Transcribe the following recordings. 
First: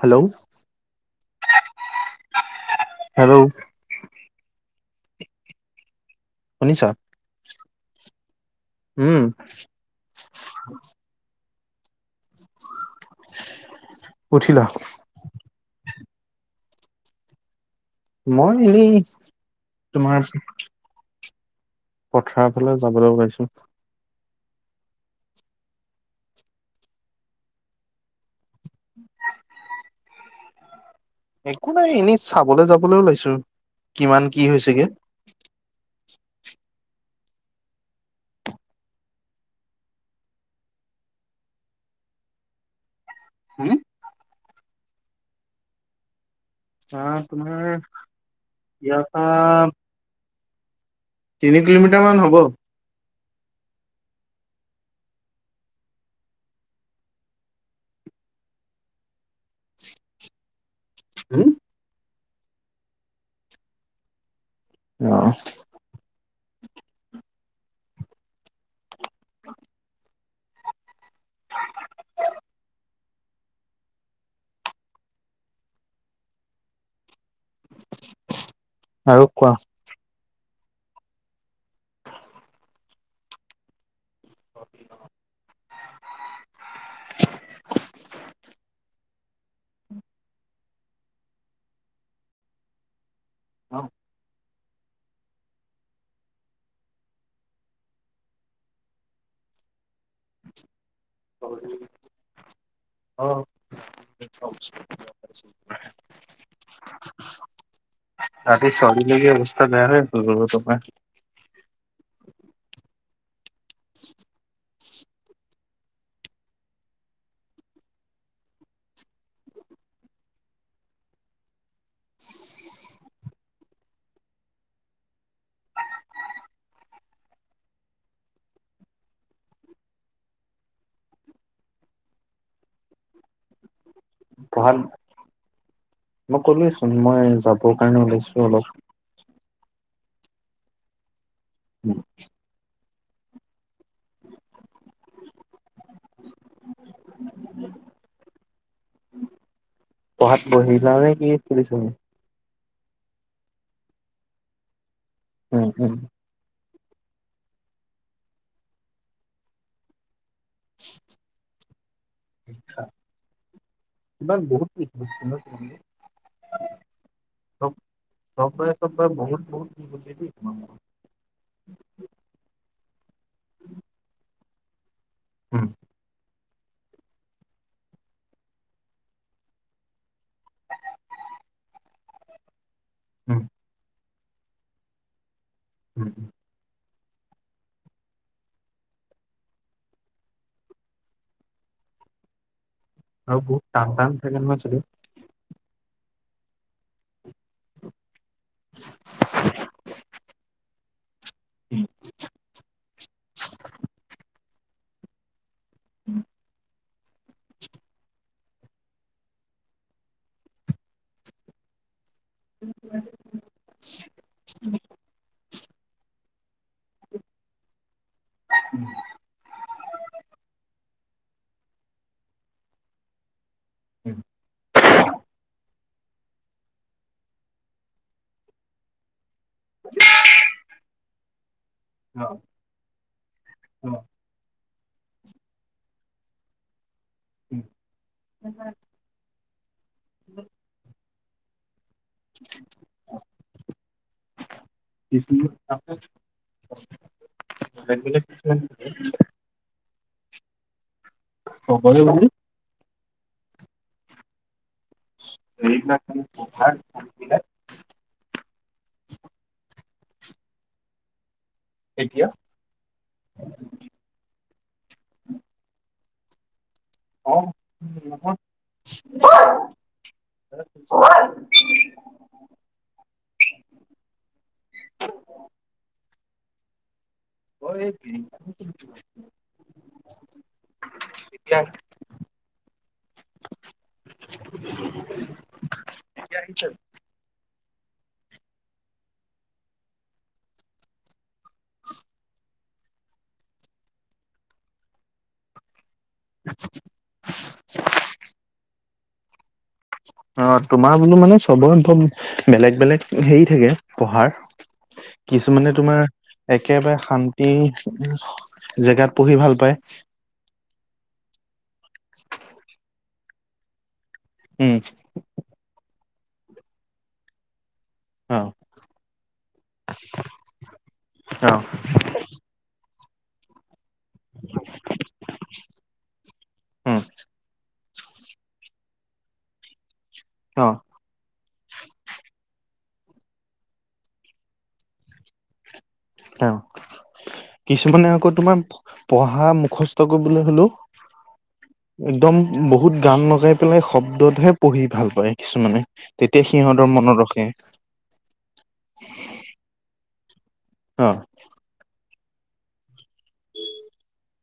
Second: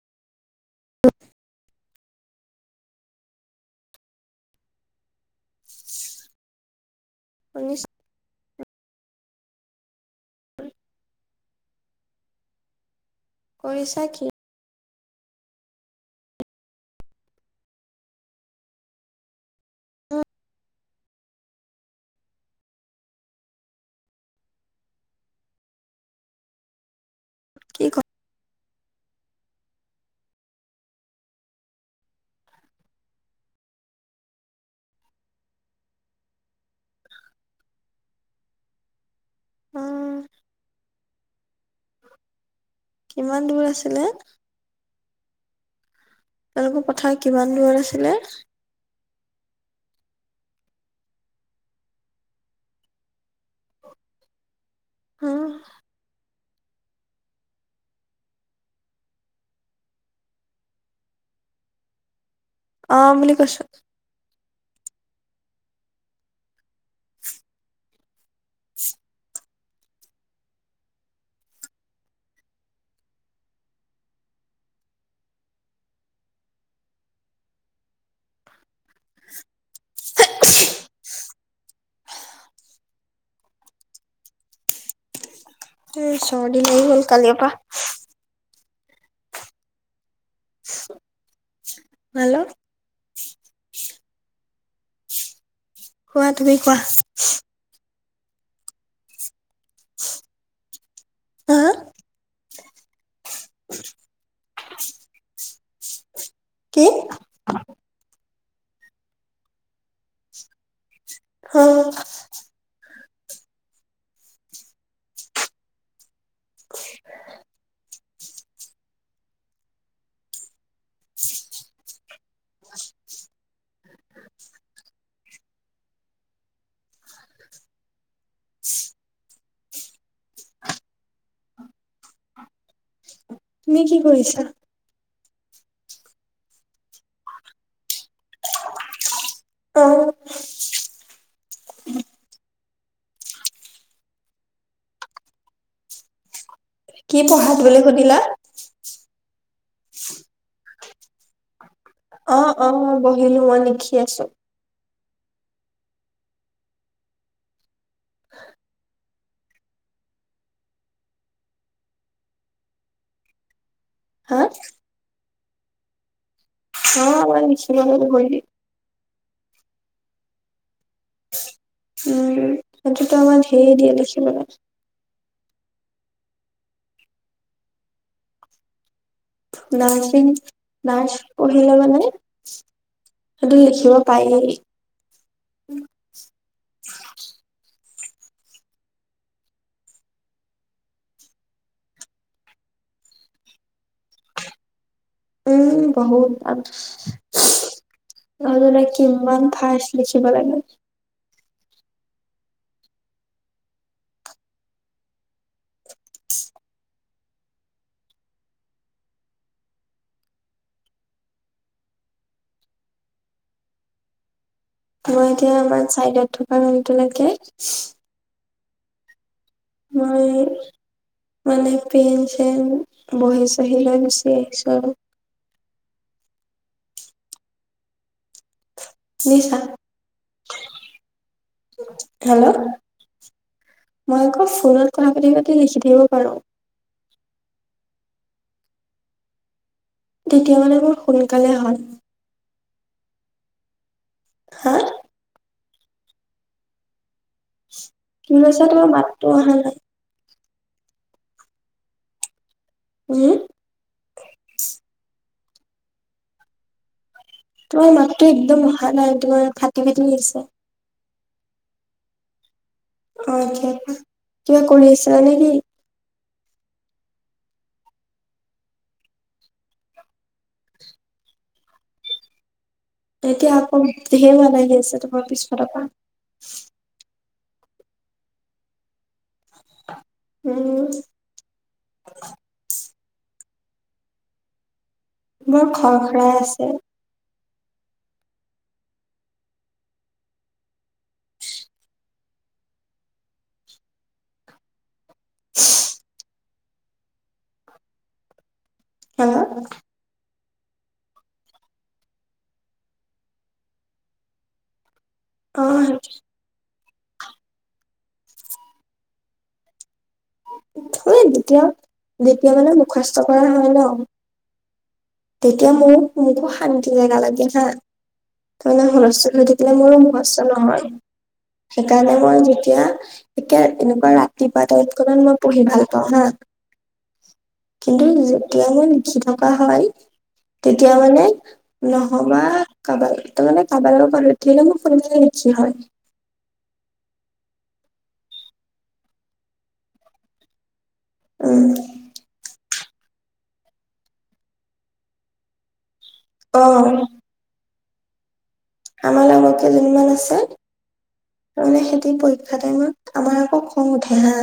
Hello [unintelligible] hello শুনিছা শুনিছো উম কৰিছা কি উঠিলা মই এই উম, তোমাৰ পথাৰ ফালে যাবলৈ ওলাইছো কি ক উম একো নাই এনেই চাবলৈ যাবলৈ ও লাইছো কিমান কি হৈছেগে অ অ কিমান দূৰ হম আছিলে তেওঁলোকৰ অ পথাৰ কিমান তোমাৰ দূৰত আছিলে ইয়াৰ পা তিনি কিলোমিটাৰ মান হব অহ হো অহ বুলি কৈছো। অহ। [unintelligible] আৰু কোৱা? [unintelligible] এ ছৰ্দি লাগি গল কলীয়াপা। হেল্ল' অহ কোৱা তুমি কোৱা? [unintelligible] হা হয় দেই। অহ, কি কমছ কি? ৰাতি ছবি লেকে অৱস্থা নাই হয় ফোন কৰিব য ত পা অহ তুমি কি কৰিছা? ভাল, মই কলোৱেচোন মই যাবৰ কাৰণে ওলাইছো অলপ অহ। উম কি পঢ়াত বুলি সুধিলা? পঢ়াত বহিলা নে কি সুধিছোঁ। অ অ বহিলো, মই লিখি আছোঁ। উম উম লিখা, হা ইমান বহুত কি? বিচনাত বহি। অহ লিখি লব লাগিব হী তপৰা বহুত বহুত এইটো খাম। উম সেইটোত মই ধেই ধেই লিখিলো। উম। নাচবিন নাৰ্ছ পঢ়িব নে, উম সেইটো লিখিব পাইলবি [inaudible] আৰু বহুত টান টান। [unintelligible] উম গাহৰি উৎপাত। [unintelligible] কিমান ফাৰচ্ লিখিব লাগে। [unintelligible] [inaudible] [inaudible] মই এতিয়া অনলাইন চাই বেগ থুপাই একেই একেই। উম নাই বে মই মানে প্রেম ছেম বহিগৈছোঁ। আহি লৈ উম গৈছে এক্সট্ৰা বোৰ। বুইছা [unintelligible] অ হেল্ল' অ মই আক ফোনত কথা পাতি পাতি লিখি থাকিব পাৰো। উম [unintelligible] তেতিয়া মানে মোৰ সোনকালে হয়। হা দিছিলো তাৰপিছত অ [unintelligible] খালোঁ পকৰি মানে হুও হেৰি দিনাখন [unintelligible] তোমাৰ মাততো একদম অহা নাই তোমাৰ ফাটি ফাটি আহিছে। এতিয়া অ এতিয়া কোৱা কিবা কৰি আছিলা নেকি? অ [unintelligible] এতিয়া আকৌ ধেৰ মাত আহি আছে তোমাৰ পিছ ফালৰ পৰা। অ এই [unintelligible] উম। এতিয়া বৰ খৰ খৰাই আছে। [unintelligible] [unintelligible] হেল্ল। অ', তোমাৰ বোলো মানে চবৰ ইনফ্ৰম বেলেগ বেলেগ হেৰি থাকে পঢ়াৰ। অ কিছুমানে তোমাৰ একেবাৰে শান্তি জেগাত পঢ়ি ভাল পায়। এই যেতিয়া যেতিয়া মানে মুখস্ত কৰা হয় ন উম তেতিয়া মো মোকো শান্তি জেগা লাগে হা। অ তেনে হুলস্থূল হৈ থাকিলে মোৰো মূখস্ত নহয় অ সে- ইকাৰণে মই যেতিয়া এতিয়া তেনেকুৱা ৰাতি পুৱা টাইম কনত মই পঢ়ি ভাল পাওঁ হা। উম কিন্তু যেতিয়া মই লিখি থকা হয় অ তেতিয়া মানে নহবা কাবাল ত মানে কাবালগত [unintelligible] সোনকালে লিখি হয়। অ কিছুমানে আকৌ তোমাৰ পঢ়া মুখস্থ কৰিবলৈ হলেও উম একদম বহুত গান লগাই পেলাই শব্দতহে পঢ়ি ভাল পায় কিছুমানে। তেতিয়া অ সিহঁতৰ মনত ৰখে। আমাৰ লগ কেজনীমান আছে অ তাৰমানে সেইতি পৰীক্ষা টাইমত আমাৰ আকৌ খং উঠে হা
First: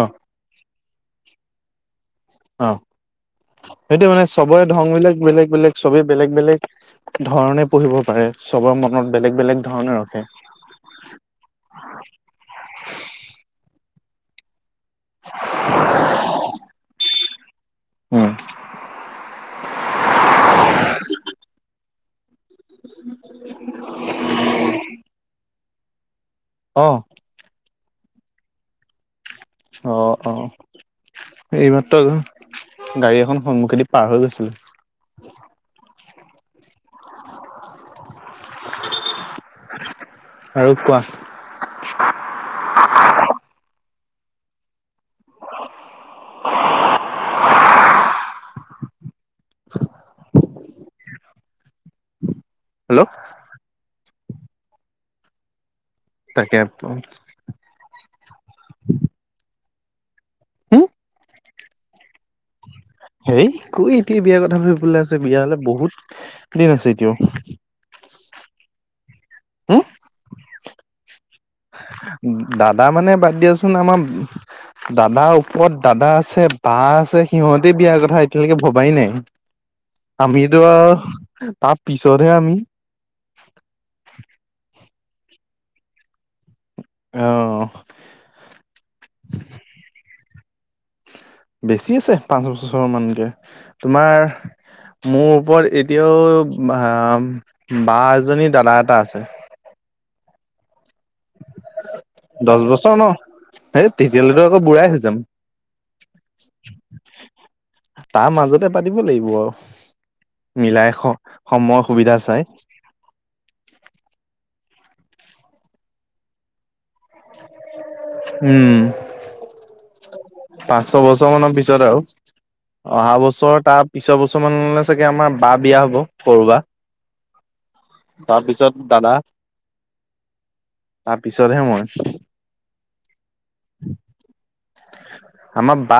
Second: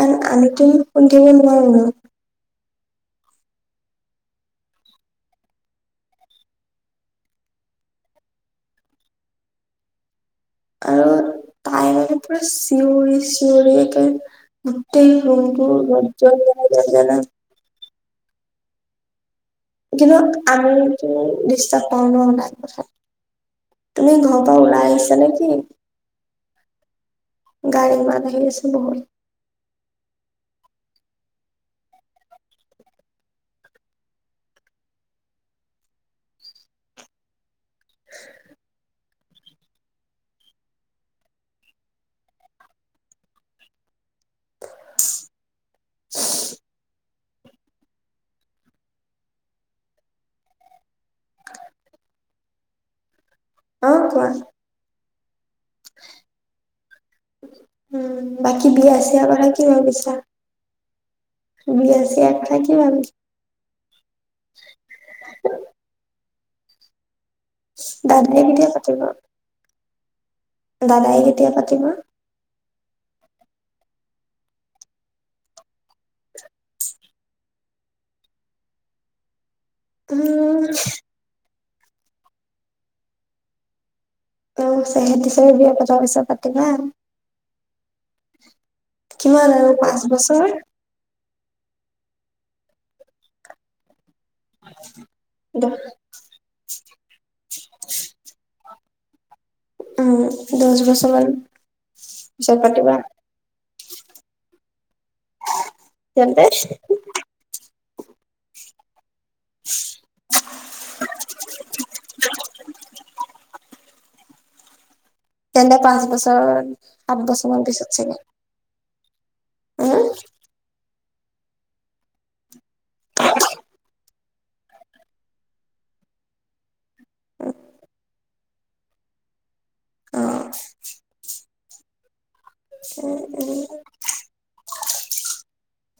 অ আমিতো শুনি থাকিব নোৱাৰিব অ সেইটো মানে চবৰে ধং বিলাক বেলেগ বেলেগ চবেই বেলেগ বেলেগ ধৰণে পঢ়িব পাৰে চবৰ মনত বেলেগ বেলেগ ধৰণে ৰখে আৰু পুৰা চিঞৰি চিঞৰি গোটেই ৰুমটো [unintelligible] উম কিন্তু আমিতো বিশ্বাস কৰো ন তাক তুমি ঘৰৰ পৰা ওলাই আহিছা নে কি অ গাড়ী মাত আহি আছে বহুত অ অ এইমাত্ৰ গাড়ী এখন সন্মুখেদি পাৰ হৈ গৈছিলে আৰু কোৱা হেল্ল' অ কোৱা তাকে উম বাকি বিয়া চিয়া বাৰু কি ভাবিছা হুম বিয়া চিয়া কথা কি ভাবিছা হেই কি এতিয়া বিয়াৰ কথা ভাবিবলৈ আছে বিয়ালে বহুত দিন আছে এতিয়াও দাদুৱে কেতিয়া পাতিব হম দাদাই কেতিয়া পাতিব দাদা মানে বাদ দিয়াচোন আমাৰ দাদাৰ ওপৰত দাদা আছে বা আছে সিহঁতে বিয়াৰ কথা এতিয়ালৈকে ভবাই নাই আমিতো উম আও তাৰ পিছতহে আমি অ সেহঁতি চবে বিয়া পতা পিছত পা তিবা অ কিমান আৰু পাঁচ বছৰ বেছি আছে পাঁচ বছৰ মানতকে তোমাৰ মোৰ দ ওপৰত এতিয়াও আৰু আ বা এজনী দাদা এটা আছে উম দহ বছৰ মান পিছত দহ বছৰ পাতিবা ন সেই তেতিয়ালৈতো আকৌ বুঢ়াই হৈ যাম তেন্তে তাৰ মাজতে পাতিব লাগিব আৰু মিলাই স সময় সুবিধা চাই তেন্তে পাঁচ বছৰ সাত বছৰমান পিছত চাগে উম উম পাঁচ ছ বছৰ মানৰ পিছত আৰু অহা বছৰ তাৰ পিছৰ বছৰ মানলৈ চাগে আমাৰ বা বিয়া হব সৰু বা উ তাৰপিছত দাদা অ তাৰপিছতহে মই উম উম আমাৰ বা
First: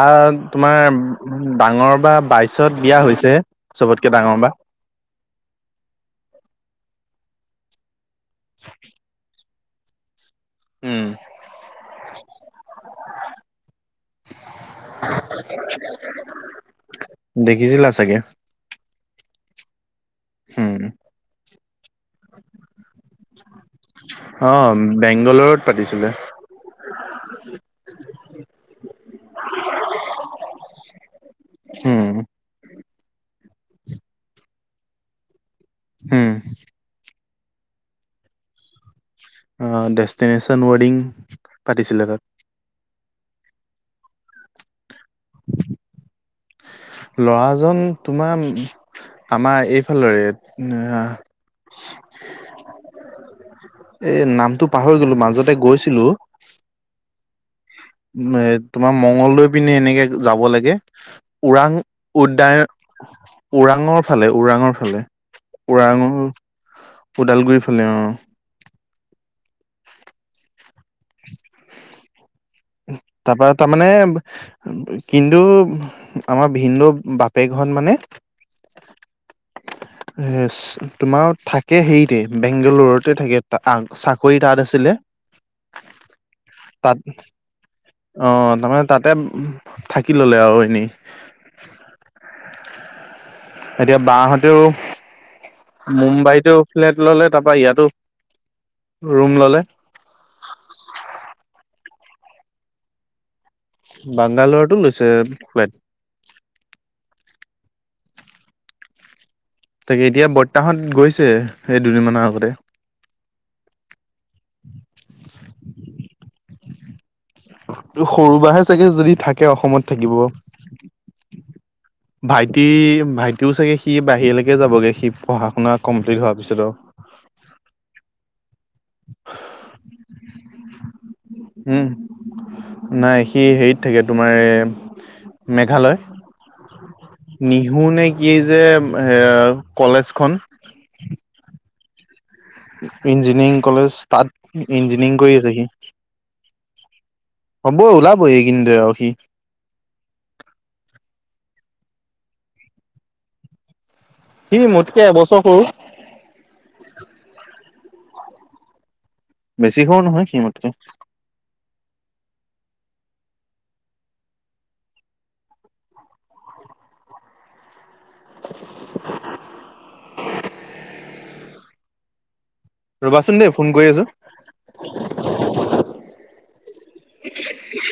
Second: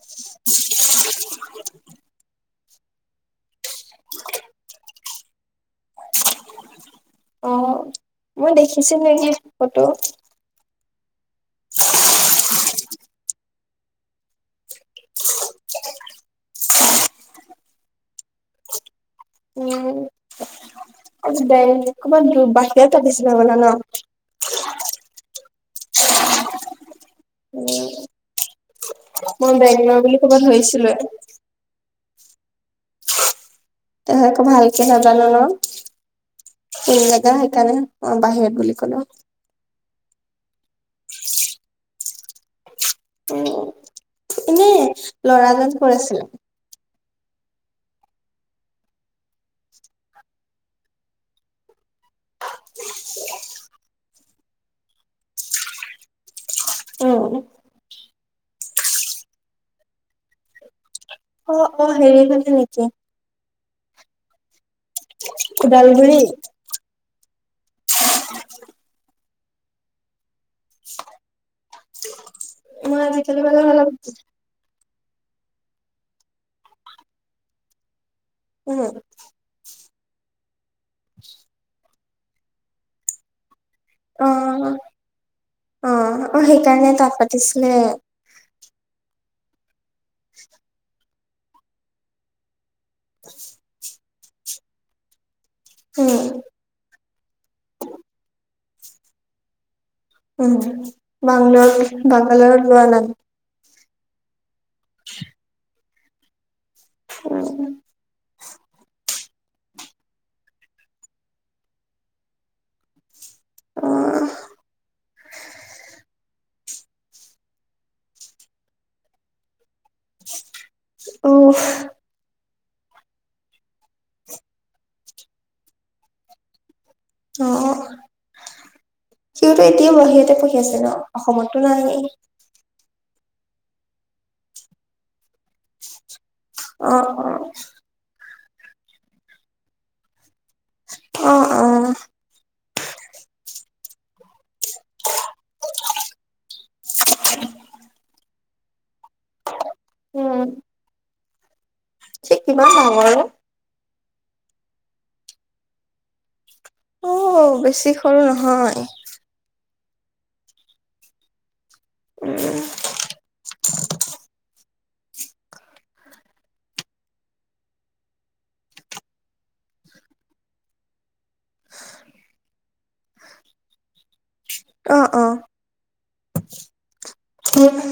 তোমাৰ ডাঙৰ বা বাইচত বিয়া হৈছেহে চবতকে ডাঙৰ বা [unintelligible] অ মই দেখিছি নেকি ফটো উম [unintelligible] দেখিছিলা চাগে উম হুম। অকমান দে কবাত বাহিৰত পাতিছিলে মানা ন অ' বেংগলৰত পাতিছিলে। উম। মই বেংগলৰ বুলি ক'ব ধৰিছিলো এ হুম। তহেকৌ ভালকে নাজানো ন? হম। এই জেগা সেইকাৰণে অ' বাহিৰত বুলি কলে। অঁ, ডেষ্টিনেশ্যন ৱেৰ্ডিং পাতিছিলে তাত। উম এনে ল'ৰাজন কৰ আছিলে? লৰাজন তোমা ম আমাৰ এইফালৰে এ [unintelligible] এ নামটো পাহৰি গলো। মাজতে গৈছিলোঁ। ওম। ও এ তোমাৰ মংগলদৈ পিনে এনেকে যাব লাগে। অ ওৰাং অ হেৰি ফালে উদ্যান। নেকি ওৰাঙৰ ফালে ওৰাঙৰ ফালে ওদালগুৰি ওৰাঙৰ ওদালগুৰিৰ ফালে অঁ। উ [unintelligible] [unintelligible] মই আজিকালি তাৰপা মানে অলপ তাৰমানে। কিন্তু আমাৰ ভিন্দৌ বাপেক ঘৰত মানে উম। হে, তোমাৰ থাকে হেৰিতে বেংগালৰুতে থাকে। অ, অ চাকৰি তাত আছিলে অ অ সেইকাৰণে তাত পাতিছিলে অঁ, তাৰমানে তাতে থাকি ললে আও এনেই। [unintelligible] [unintelligible] এতিয়া বা সঁতেও উম মুম্বাইতো ফ্লেট ল'লে তাৰ পা ইয়াতো ৰুম ললে। উম বাংলৰত বাংগালৰত লোৱা নাই? বাংগালোৰতো লৈছে ফ্লাইট। উম উম। তাকে এতিয়া বৰ্তাসঁত গৈছে এই দুদিনমানৰ আগতে। অঁহ। তো‌ সৰু বা হে চাগে যদি থাকে অসমত থাকিব। অওহ ভাইটি ভাইটিও চাগে সি বাহিৰলেকে যাবগৈ সি পঢ়া শুনা কমপ্লিট হোৱাৰ পিছত ও অঁ, সিয়োত এতিয়াও বাহিৰতে পঢ়ি আছে ন অসমতো উম নায়েই নাই সি হেইত থাকে তোমাৰ মেঘালয়। অঁ। নিহু নে কি যে, হে কলেজখন। অঁ অঁ। ইঞ্জিনিয়াৰিং কলেজ, তাত ইঞ্জিনিয়াৰিং কৰি আছে সি। হ'ব উলাবৈ এই কিদিনতে আৰু সি। উম। সি কিমান ডাঙৰ অ? সি মোতকে এবছৰ সৰু। অঁ' বেছি সৰু নহয়। বেছি সৰু নহয় সি মোতকে। উম', [unintelligible] ৰ'বাচোন দেই, ফোন কৰি আছোঁ? অ', অ'। অ